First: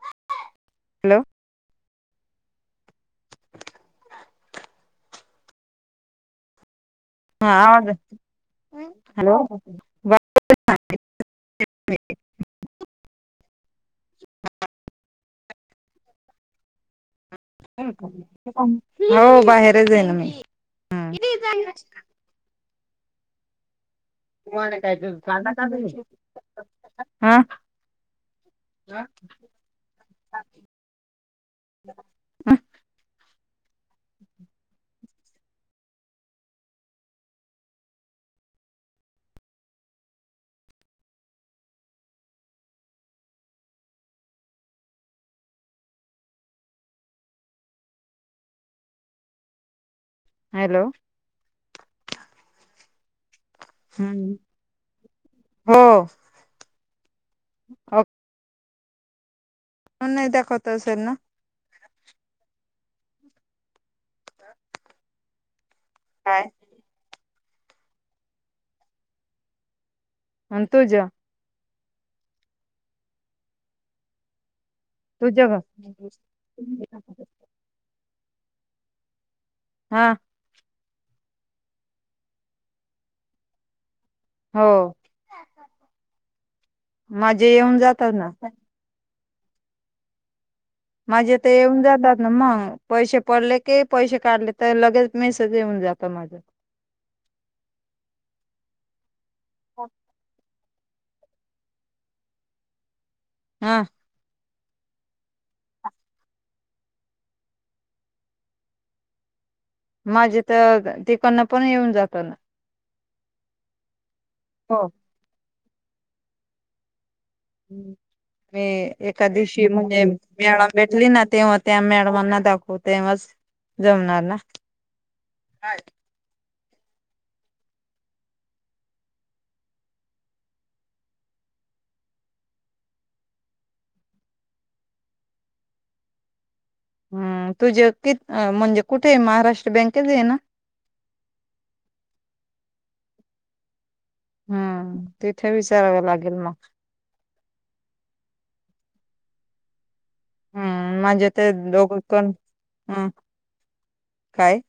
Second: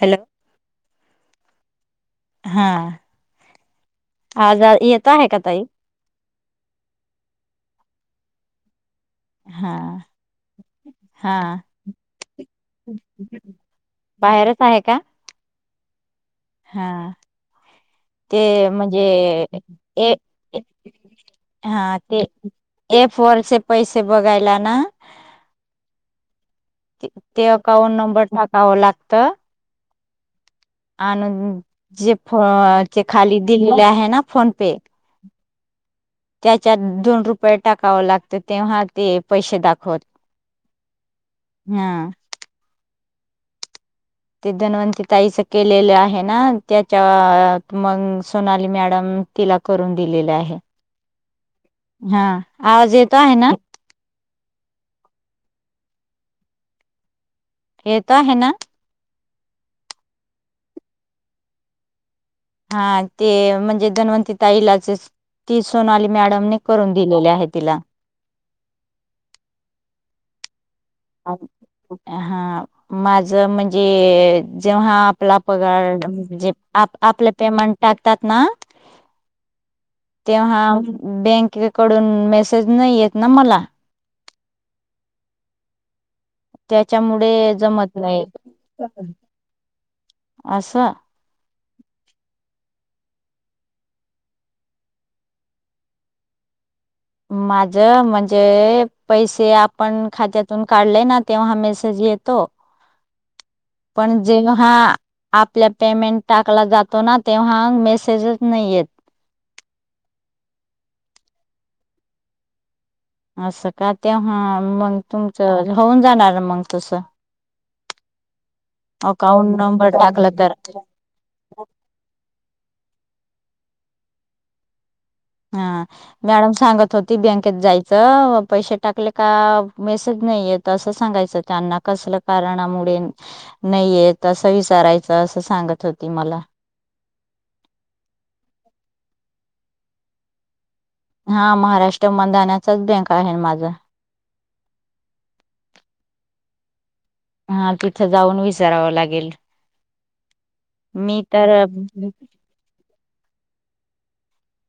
Hello hello हा आवाज येता ह का ताई हा अग हा हा बाहेरचं आहे का हा ते म्हणजे हो बाहेरच आहे ना ए मी हा ते ए फोर चे पैसे? बघायला तु आणि ना काय तर कांदा काप ये. ते अकाउंट नंबर टाकाव लागत. आणून जे फ खाली दिलेले आहे ना फोन पे. त्याच्यात दोन रुपये टाकावं लागतं तेव्हा ते पैशे दाखवत. [inaudible] हा ते धन्वंतरी ताईच केलेलं आहे ना त्याच्या मंग सोनाली मॅडम. तिला करून दिलेल आहे. हॅलो हा, आवाज येतो आहे ना? छान हो येत आहे ना? होन नाही दाखवतो असन ना हा ते म्हणजे धन्वती ताईलाच च तीच सोनाली मॅडम काय ने करून दिलेले आहे तिला. तुझ हा माझ म्हणजे जेव्हा आपला तुझ ग पगार म्हणजे आप आपल पेमेंट टाक. त्यांना हा तेव्हा बँकेकडून मेसेज नाही येत ना मला. हो त्याच्यामुडे माझे येऊन जमत जातात नाहीय. ना माजे [unintelligible] जातात ना मग पैसे पडले की पैसे काढले तर लगेच मेसेज येऊन जातो माझा. माझ म्हणजे पैसे आपण खात्यात. पण काढले ना तेव्हा मेसेज येतो हा पण जेव्हा हा आपल्या पेमेंट टाकला जातो ना तेव्हा मेसेजच नाही येत. माझे तर तिकडंन पण येऊन जातात. असं का तेव्हा हो मग तुमचं होऊन जाणार मग तसं. हम्म मी एका अकाउंट दिवशी नंबर म्हणजे टाकला तर मॅडम भेटली ना, तेव्हा त्या मॅडमांना दाखव तेव्हाच. जमणार ना. हा मॅडम सांगत होती बँकेत जायचं, पैसे टाकले का मेसेज नाही येत असं सांगायचं त्या ना कसल्या कारणामुळे नाहीयेत असं विचारायचं, असं सांगत होती मला. हम्म बँकच ये ना? हा महाराष्ट्र मदानाचाच बँक आहे ना माझा. हम्म तिथे विचारवं लागेल मग. हा तिथं जाऊन विचारावं लागेल. हम्म मी म्हणजे तर ते दोघंपण, हम्म.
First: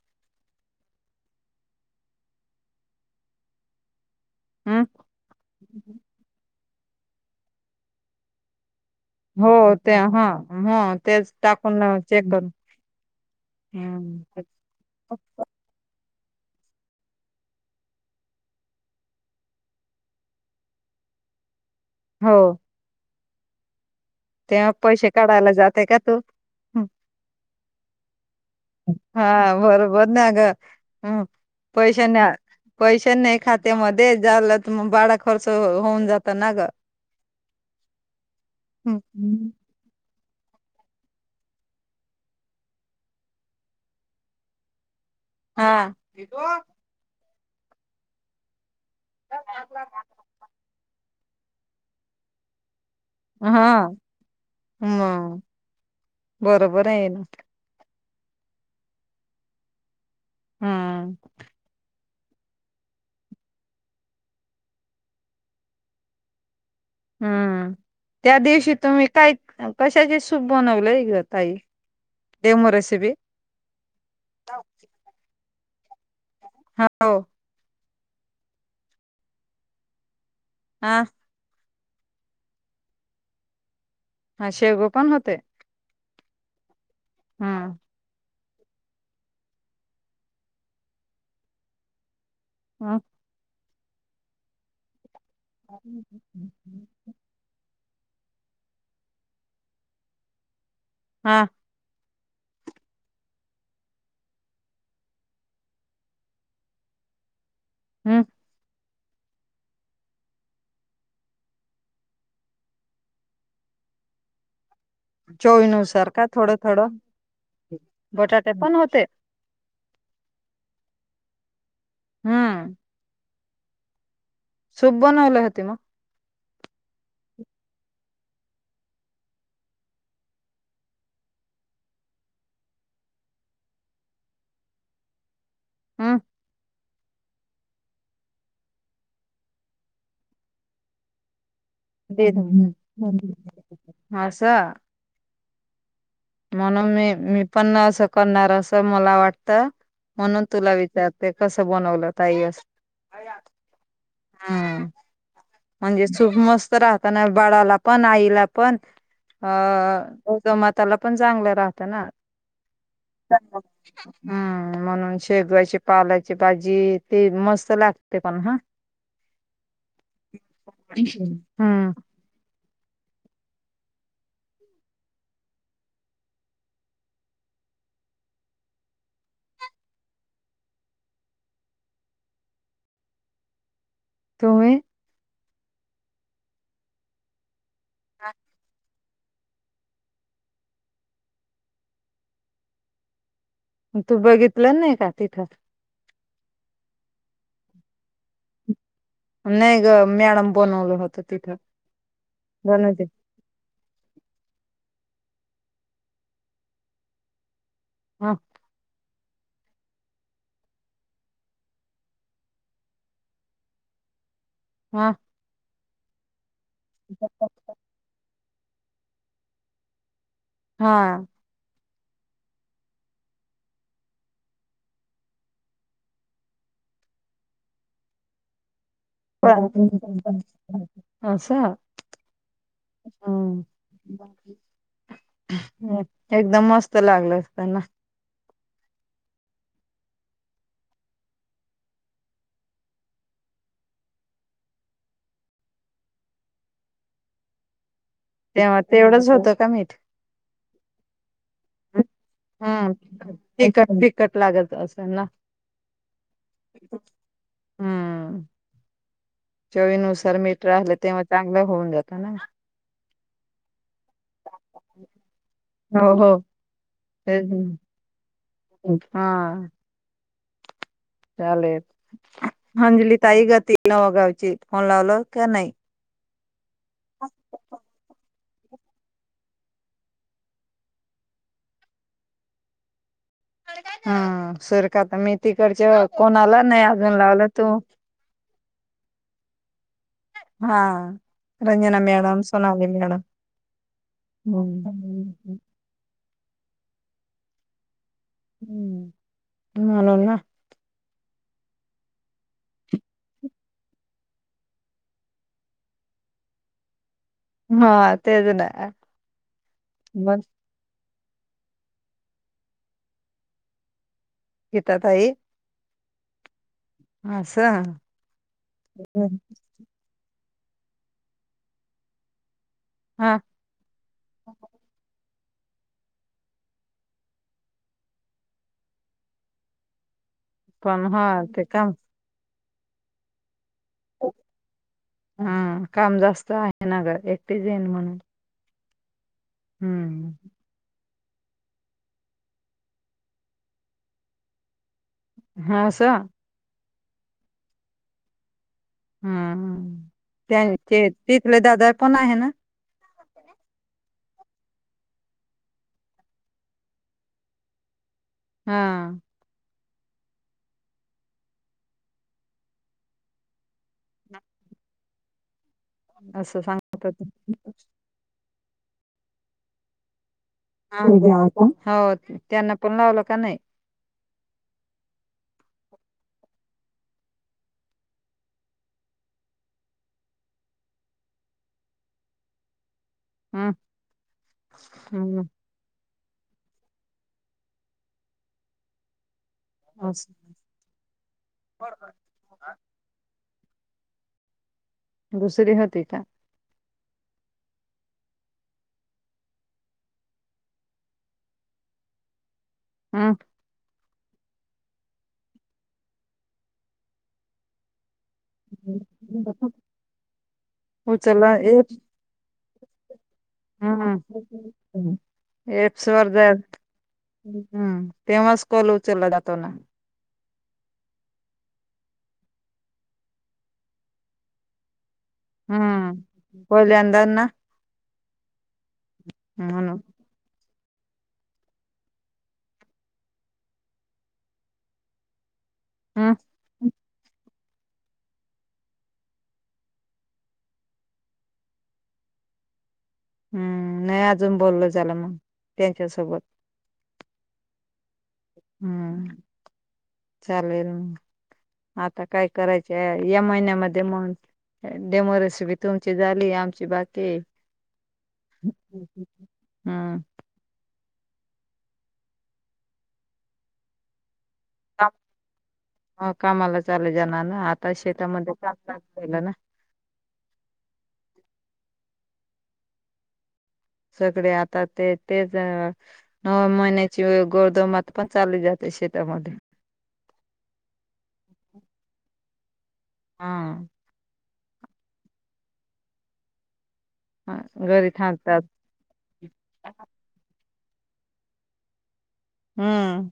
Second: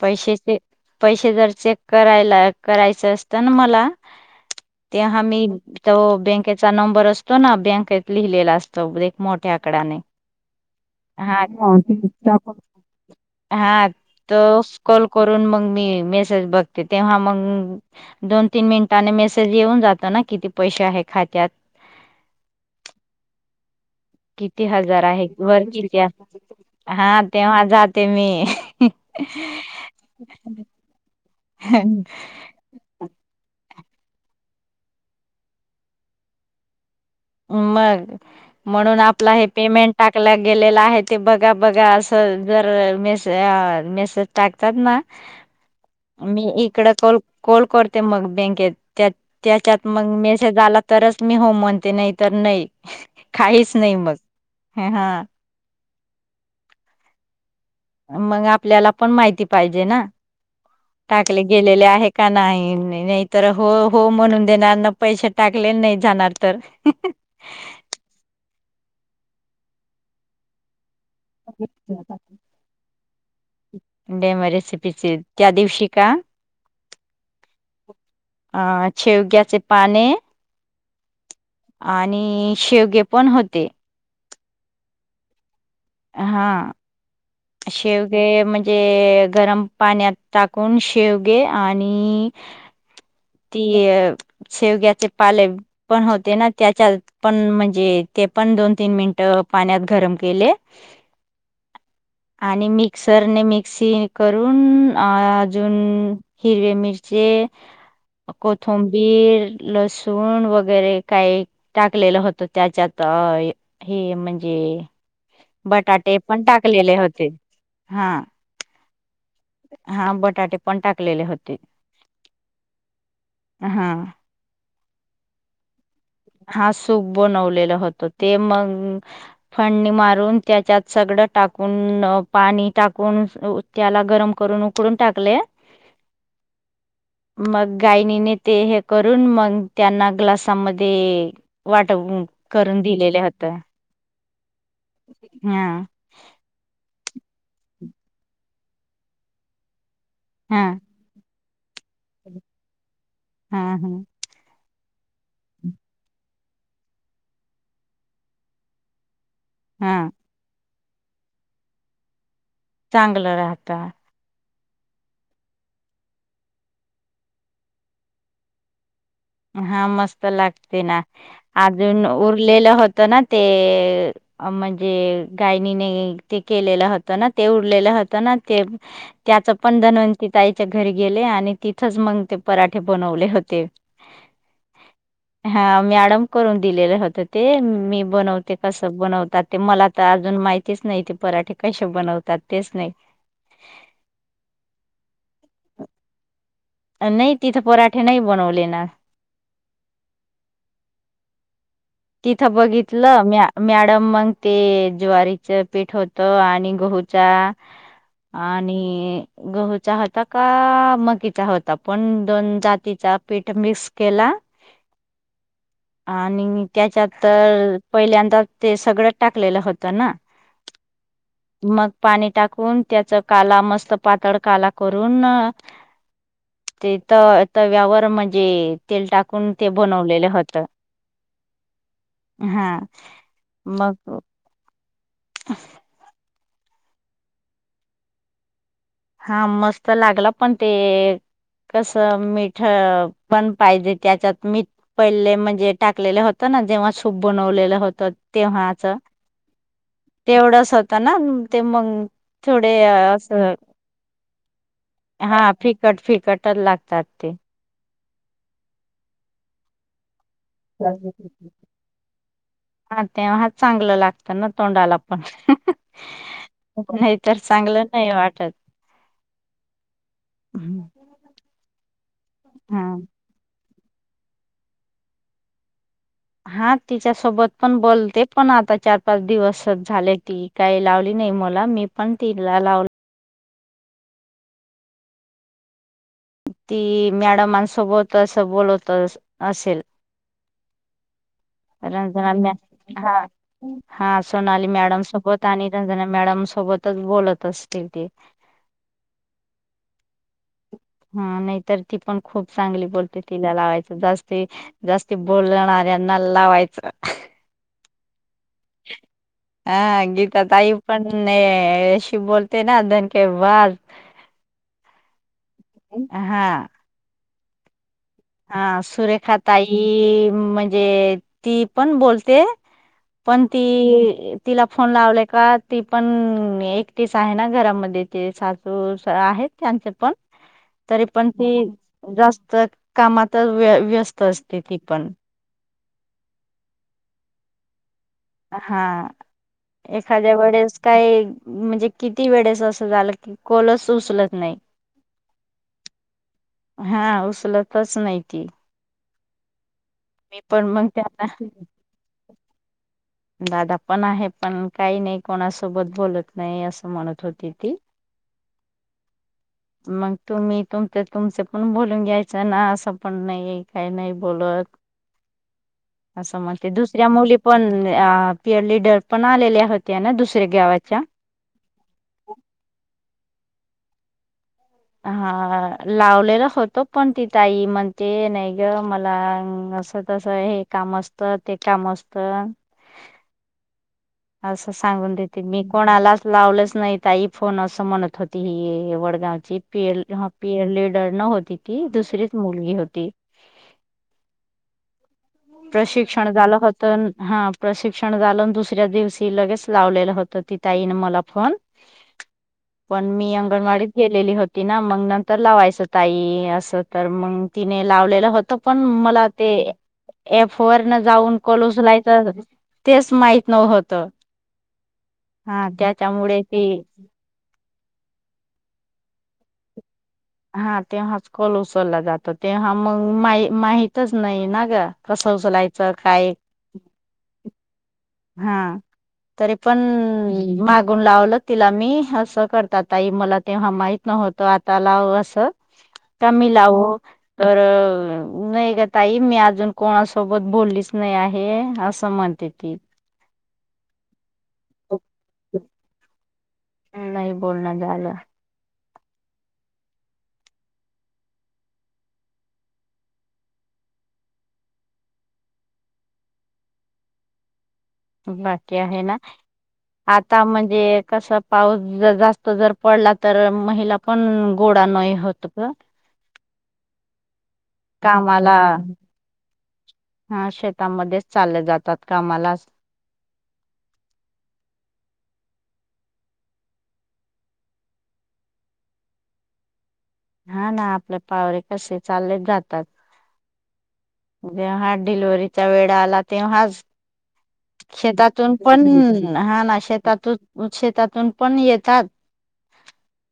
पैसेचे पैशे जर चेक करायला करायचं असतं ना मला हम् तेव्हा मी तो बँकेचा नंबर असतो ना बँकेत लिहिलेला एक हो मोठ्या ते आकडाने हा ह तेच हा हो टाकून ते चेक करून. हम्म. त ऊस कॉल करून मग मी मेस च बघते. तेव्हा मग दोन तीन मिनिटांनी मेसेज येऊन जातो ना, किती पैसे आहे खात्या त्यात हो. किती तेव्हा हजार पैसे आहेत काढायला वर जाते की का त्या, तू हा तेव्हा जाते मी. हा बरोबर ना ग पैशे ना पैशे नाही खात. खात्यामध्ये झालं त मग बाडा खर्च होऊन जातो ना ग. मग म्हणून आपलं हे हम्म पेमेंट टा टकला गेलेला आहे ते बघा बघा असं जर मेसे मेसेज टाकतात ना हा मी इकड कोल कोलकोते मग बँकेत त्यात त्याच्यात मग मेसेज आला तरच मी हो म्हणते नाही तरर नाही काहीच नाही हा मग हा मग बरोबर आहे ये ना मग आपल्याला पण माहिती पाहिजे ना हम्म टाकले गेलेले आहे का नाही नाही तर हो हो म्हणून देणार ना पैसे टाकलेले नाही जाणार तर हम्म त्या दिवशी तुम्ही काय कशाचे सूप बनवलंय ग ताई [unintelligible] डेमो रेसिपी डेमो रेसिपीचे त्या दिवशी का हो अ शेवग्याचे पाने हा आणि शेवगे पण होते हा शेवगो पण होते हा हम्म शेवगे म्हणजे जे गरम पाण्यात टाकून शेवगे आणि हा ती शेवग्याचे पाले पण होते ना त्याच्यात पण म्हणजे ते पण दोन तीन मिनट पाण्यात गरम केले हा आणि मिक्सरने मिक्सी करून अ अजून हिरवे मिर हम्म कोथम बीर लसूण वगैरे काही टाकलेलं होतं त्याच्यात ते म्हणजे चोवीनुसार बटाटे का पण थोडं टाकलेले थोडं होते हा बटाटे पण होते हा बटाटे पण टाकलेले होते हम्म हा सुप बनवल्या होती मग हा सुप बनवलेल होत ते मग फणणी मारून त्याच्यात सगळ टाकून पाणी टाकून त्याला गरम करून उकडून टाकले हम मग गायनीने ते हे करून मग त्यांना ग्लासामध्ये वाट करून दिलेलं होत असं हम म्हणून मी मी पण नं करणार असं मला वाटत म्हणून हा तुला विचारते कसं बनवलं ताई अस हा हा हम् म्हणजे सूप मस्त राहताना बाळाला पण आईला पण अ हा जमाताला पण चांगलं राहतं ना चांगलं राहत हम्म म्हणून शेगवाची पालाची भाजी ते मस्त लागते पण हा हा मस्त लागते ना हम्म अजून उरलेलं होत होत ना ते म्हणजे गायनीने ते केलेलं होत ना ते उरलेलं त्या पण नवती ताईच्या घरी गे आणि तिथच मग ते पराठे ब बनवले होते तुम्ही हा मॅडम करून दिलेलं होत ते मी बनवते कस बनवतात ते मला तर अजून माहितीच नाही, ते पराठे कसे बनवतात तेच नाही तू बघितलं नाही का तिथं? [inaudible] नाही तिथं पराठे नाही बनवलेणा. नाही ग मॅडम बनवलं होतं तिथं. तिथं बनवते बघितलं म मॅडम मग ते ज्वारीच पीठ होतं आणि गहूचा हा आणि गहूचा होता का मकीचा होता पण दोन जातीचा पीठ मिक्स केला हा. आणि त्याच्यात तर पहिल्यांदा ते सगळं टाकलेलं होतं ना. हा. मग पाणी टाकून त्याच काला मस्त पातळ काला करून ते त तव्यावर म्हणजे तेल टाकून ते बनवलेलं होत. असं हा हम्म. मग एकदम मस्त लागल असतना. हा मस्त लागला, पण ते कस मीठ पण पाहिजे त्याच्यात, मीठ पहिले म्हणजे टाकलेलं होत जेव्हा सूप बनवलेलं होत तेव्हा तेव्हाच तेवढंच होतं का मीठ तेवढस ना. ते मग थोडे हम्म असं तिखट तिखट लागत असेल ना हा फिकट फिकटच लागतात ते. हम्म चवीनुसार मीठ राहिलं, तेव्हा चांगलं होऊन जातं ना. तेव्हाच चांगलं लाग तना तोंडला पण, हो हो नाही तर तेच ना. चांगलं नाही वाटत. हा. हम्म. चालेल. अंजली ताई ग ती वगावचित फोन लावलो काय नई. हा तिच्यासोबत पण बोलते. पण आता चार पाच दिवस झाले ती काही लावली नाही मला मी पण तिला लावल हा सुरख तर मेथी कच्या ती मॅडमांसोबत अस बोलत असेल हा मॅडम, रंजना सोनाली मॅडम हा हा सोनाली मॅडम सुपोत हम्म. आणि रंजना मॅडम सोबतच बोलत असते तेी हम्म म्हण ना ह नाही तर ती पण खूप चांगली बोलते तिला लावायचं जास् जास्ती बोलणाऱ्यांना हल् लावा्हायचं हा तेच ना हा मग गीता ताई पण शिव बोलते ना धन के वाज यिेत ताई हा अस सं हा सुरेखा ताई म्हणजे ती पण बोलते हा पण ती तिला फोन लावल्या का ती पण एकटीस आहे ना घरामध्ये ते सासू आहेत त्यांचे पण तरी हा पण ते ती काम जास्त कामात व हम् काम जास्त आहे ना ग एकटीच येईन म्हणून हा हम्म एखाद्या वेळेस काही म्हणजे किती वेळेस असं झालं की कॉलच उचलत नाही हा अस हा उचलतच नाही ती हम् मी पण मग त्यांचे त्यांना तिथले दादा पण आहे ना दादा पण आहे पण काही नाही कोणासोबत बोलत नाही असं म्हणत होती ती हा मग तुम्ही तुम तुमचे पण बोलून घ्यायचं ना असं पण नाही काही नाही बोलत [inaudible] असं म्हणते सांगत दुसऱ्या होते मुली पण त्या लिडर पण आलेल्या होत्या ना दुसऱ्या गावाच्या. हो त्यांना पण लावलं का नाही हा लावलेला होतो पण ती ताई म्हणते नाही ग मला तस तस हे काम असतं ते काम असत हम् असं सांगून देते मी कोणाला लावलंच नाही ताई फोन असं म्हणत होती ही वडगावची पी एल ह असं पी न होती ती दुसरीच मुलगी होती दुसरी होती का प्रशिक्षण झालं होत तर हा प्रशिक्षण झालं दुसऱ्या दिवशी लगेच लावलेलं होतं ति ताईने मला फोन [inaudible] पण हम्म मी अंगणवाडी गेलेली होती ना मग नंतर लावायचं ताई असं तर मग तिने लावलेलं होत आता पण मला ते ॲप वर जाऊन उचलला कॉल एप्स उचलायच तेच माहिती हम्म [unintelligible] हा त्याच्यामुळे जा ती हम्म तेव्हाच कोल उचलला जातो ना हा तेव्हाच कॉल उचलला जातो तेव्हा मग मा माहीतच नाही ना ग कसं उचलायचं काय हम्म पहिल्यांदा ना हा तरी पण म्हणून फोन लावलं तिला मी. असं करतात ताई मला तेव्हा माहीत नव्हतं. आता लाव असं का हम्म मी लावू. तर नाही ग ताई मी अजून कोणासोबत बोललीच नाही आहे. असं म्हण. ते ती हम्म नाही अजून बोलल झालं मग त्यांच्या सोबत. नाही बोलणं झालं. हम्म चालेल. आता काय करायचं या महिन्यामध्ये म्हण डेमो रेसीपी तुमची झाली आमची बाकी आहे. बाकी आहे ना. हम्म आता म्हणजे कस पाऊस जास्त जर पडला तर महिला पण गोडा नाही होत ग ह कामाला चाले जाणार ना आता शेतामध्ये कामाला काम लागल. हा शेतामध्येच चालले जातात कामाला. सगळे आता ते तेच, नऊ महिन्याची गरोदर माता पण चालली जाते. शेतामध्ये हा ना आपले पावरे कसे चाललेच जातात. हा जेव्हा डिलिव्हरी चा वेळ आला तेव्हाच घरी शेतातून थांबतात पण हा ना शेतातून श त्यातून पण येतात. हम्म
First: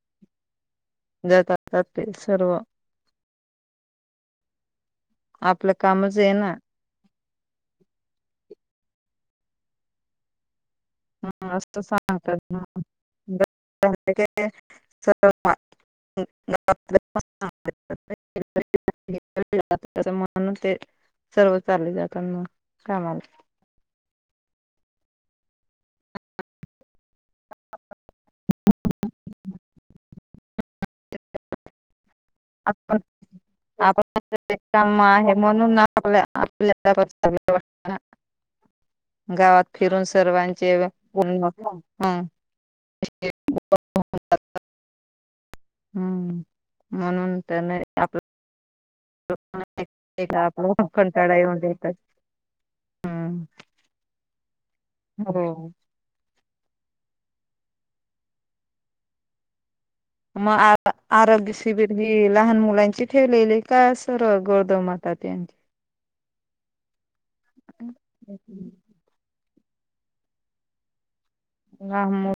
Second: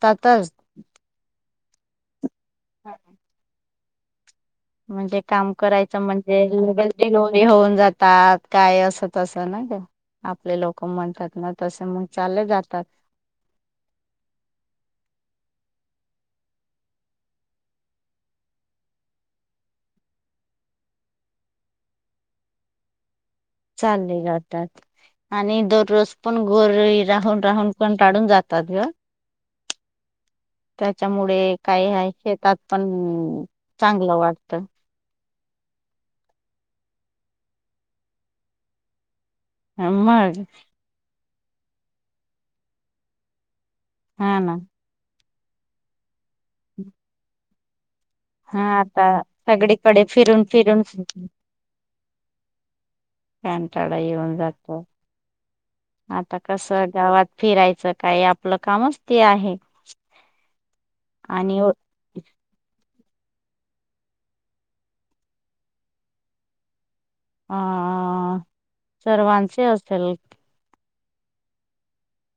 [unintelligible] जातात हप्ते सर्व म्हणजे काम आपलं करायचं कामच आहे म्हंणजे ना होऊन जातात काय असं तस ना ग आपले लोक [unintelligible] [inaudible] म्हणतात ना तसे मग चालले जातात म्हणुन ते सर्व चालले जातात मग कामाला चालली जातात. आणि दररोज पण घरी राहून राहून कंटाळून जातात ग. त्याच्यामुळे काय हाय [unintelligible] वाटतं [unintelligible] गावात फिरून मग सर्वांचे ह हा ना हम्म म्हणून तर नाही. आपला हा आता सगळीकडे फिरून एकदा फिरून आपला कंटाळा येऊन जातात. हम्म कंटाळा येवुन जात हो आता कसं गावात फिरायचं काय, आपलं कामच ते आहे. मग आ आरोग्य आणि शिबिर ही लहान मुलांची ठेवलेले काय सर्व गोर्दमा तात्यांनी. अ सर्वांचे असेल. [unintelligible]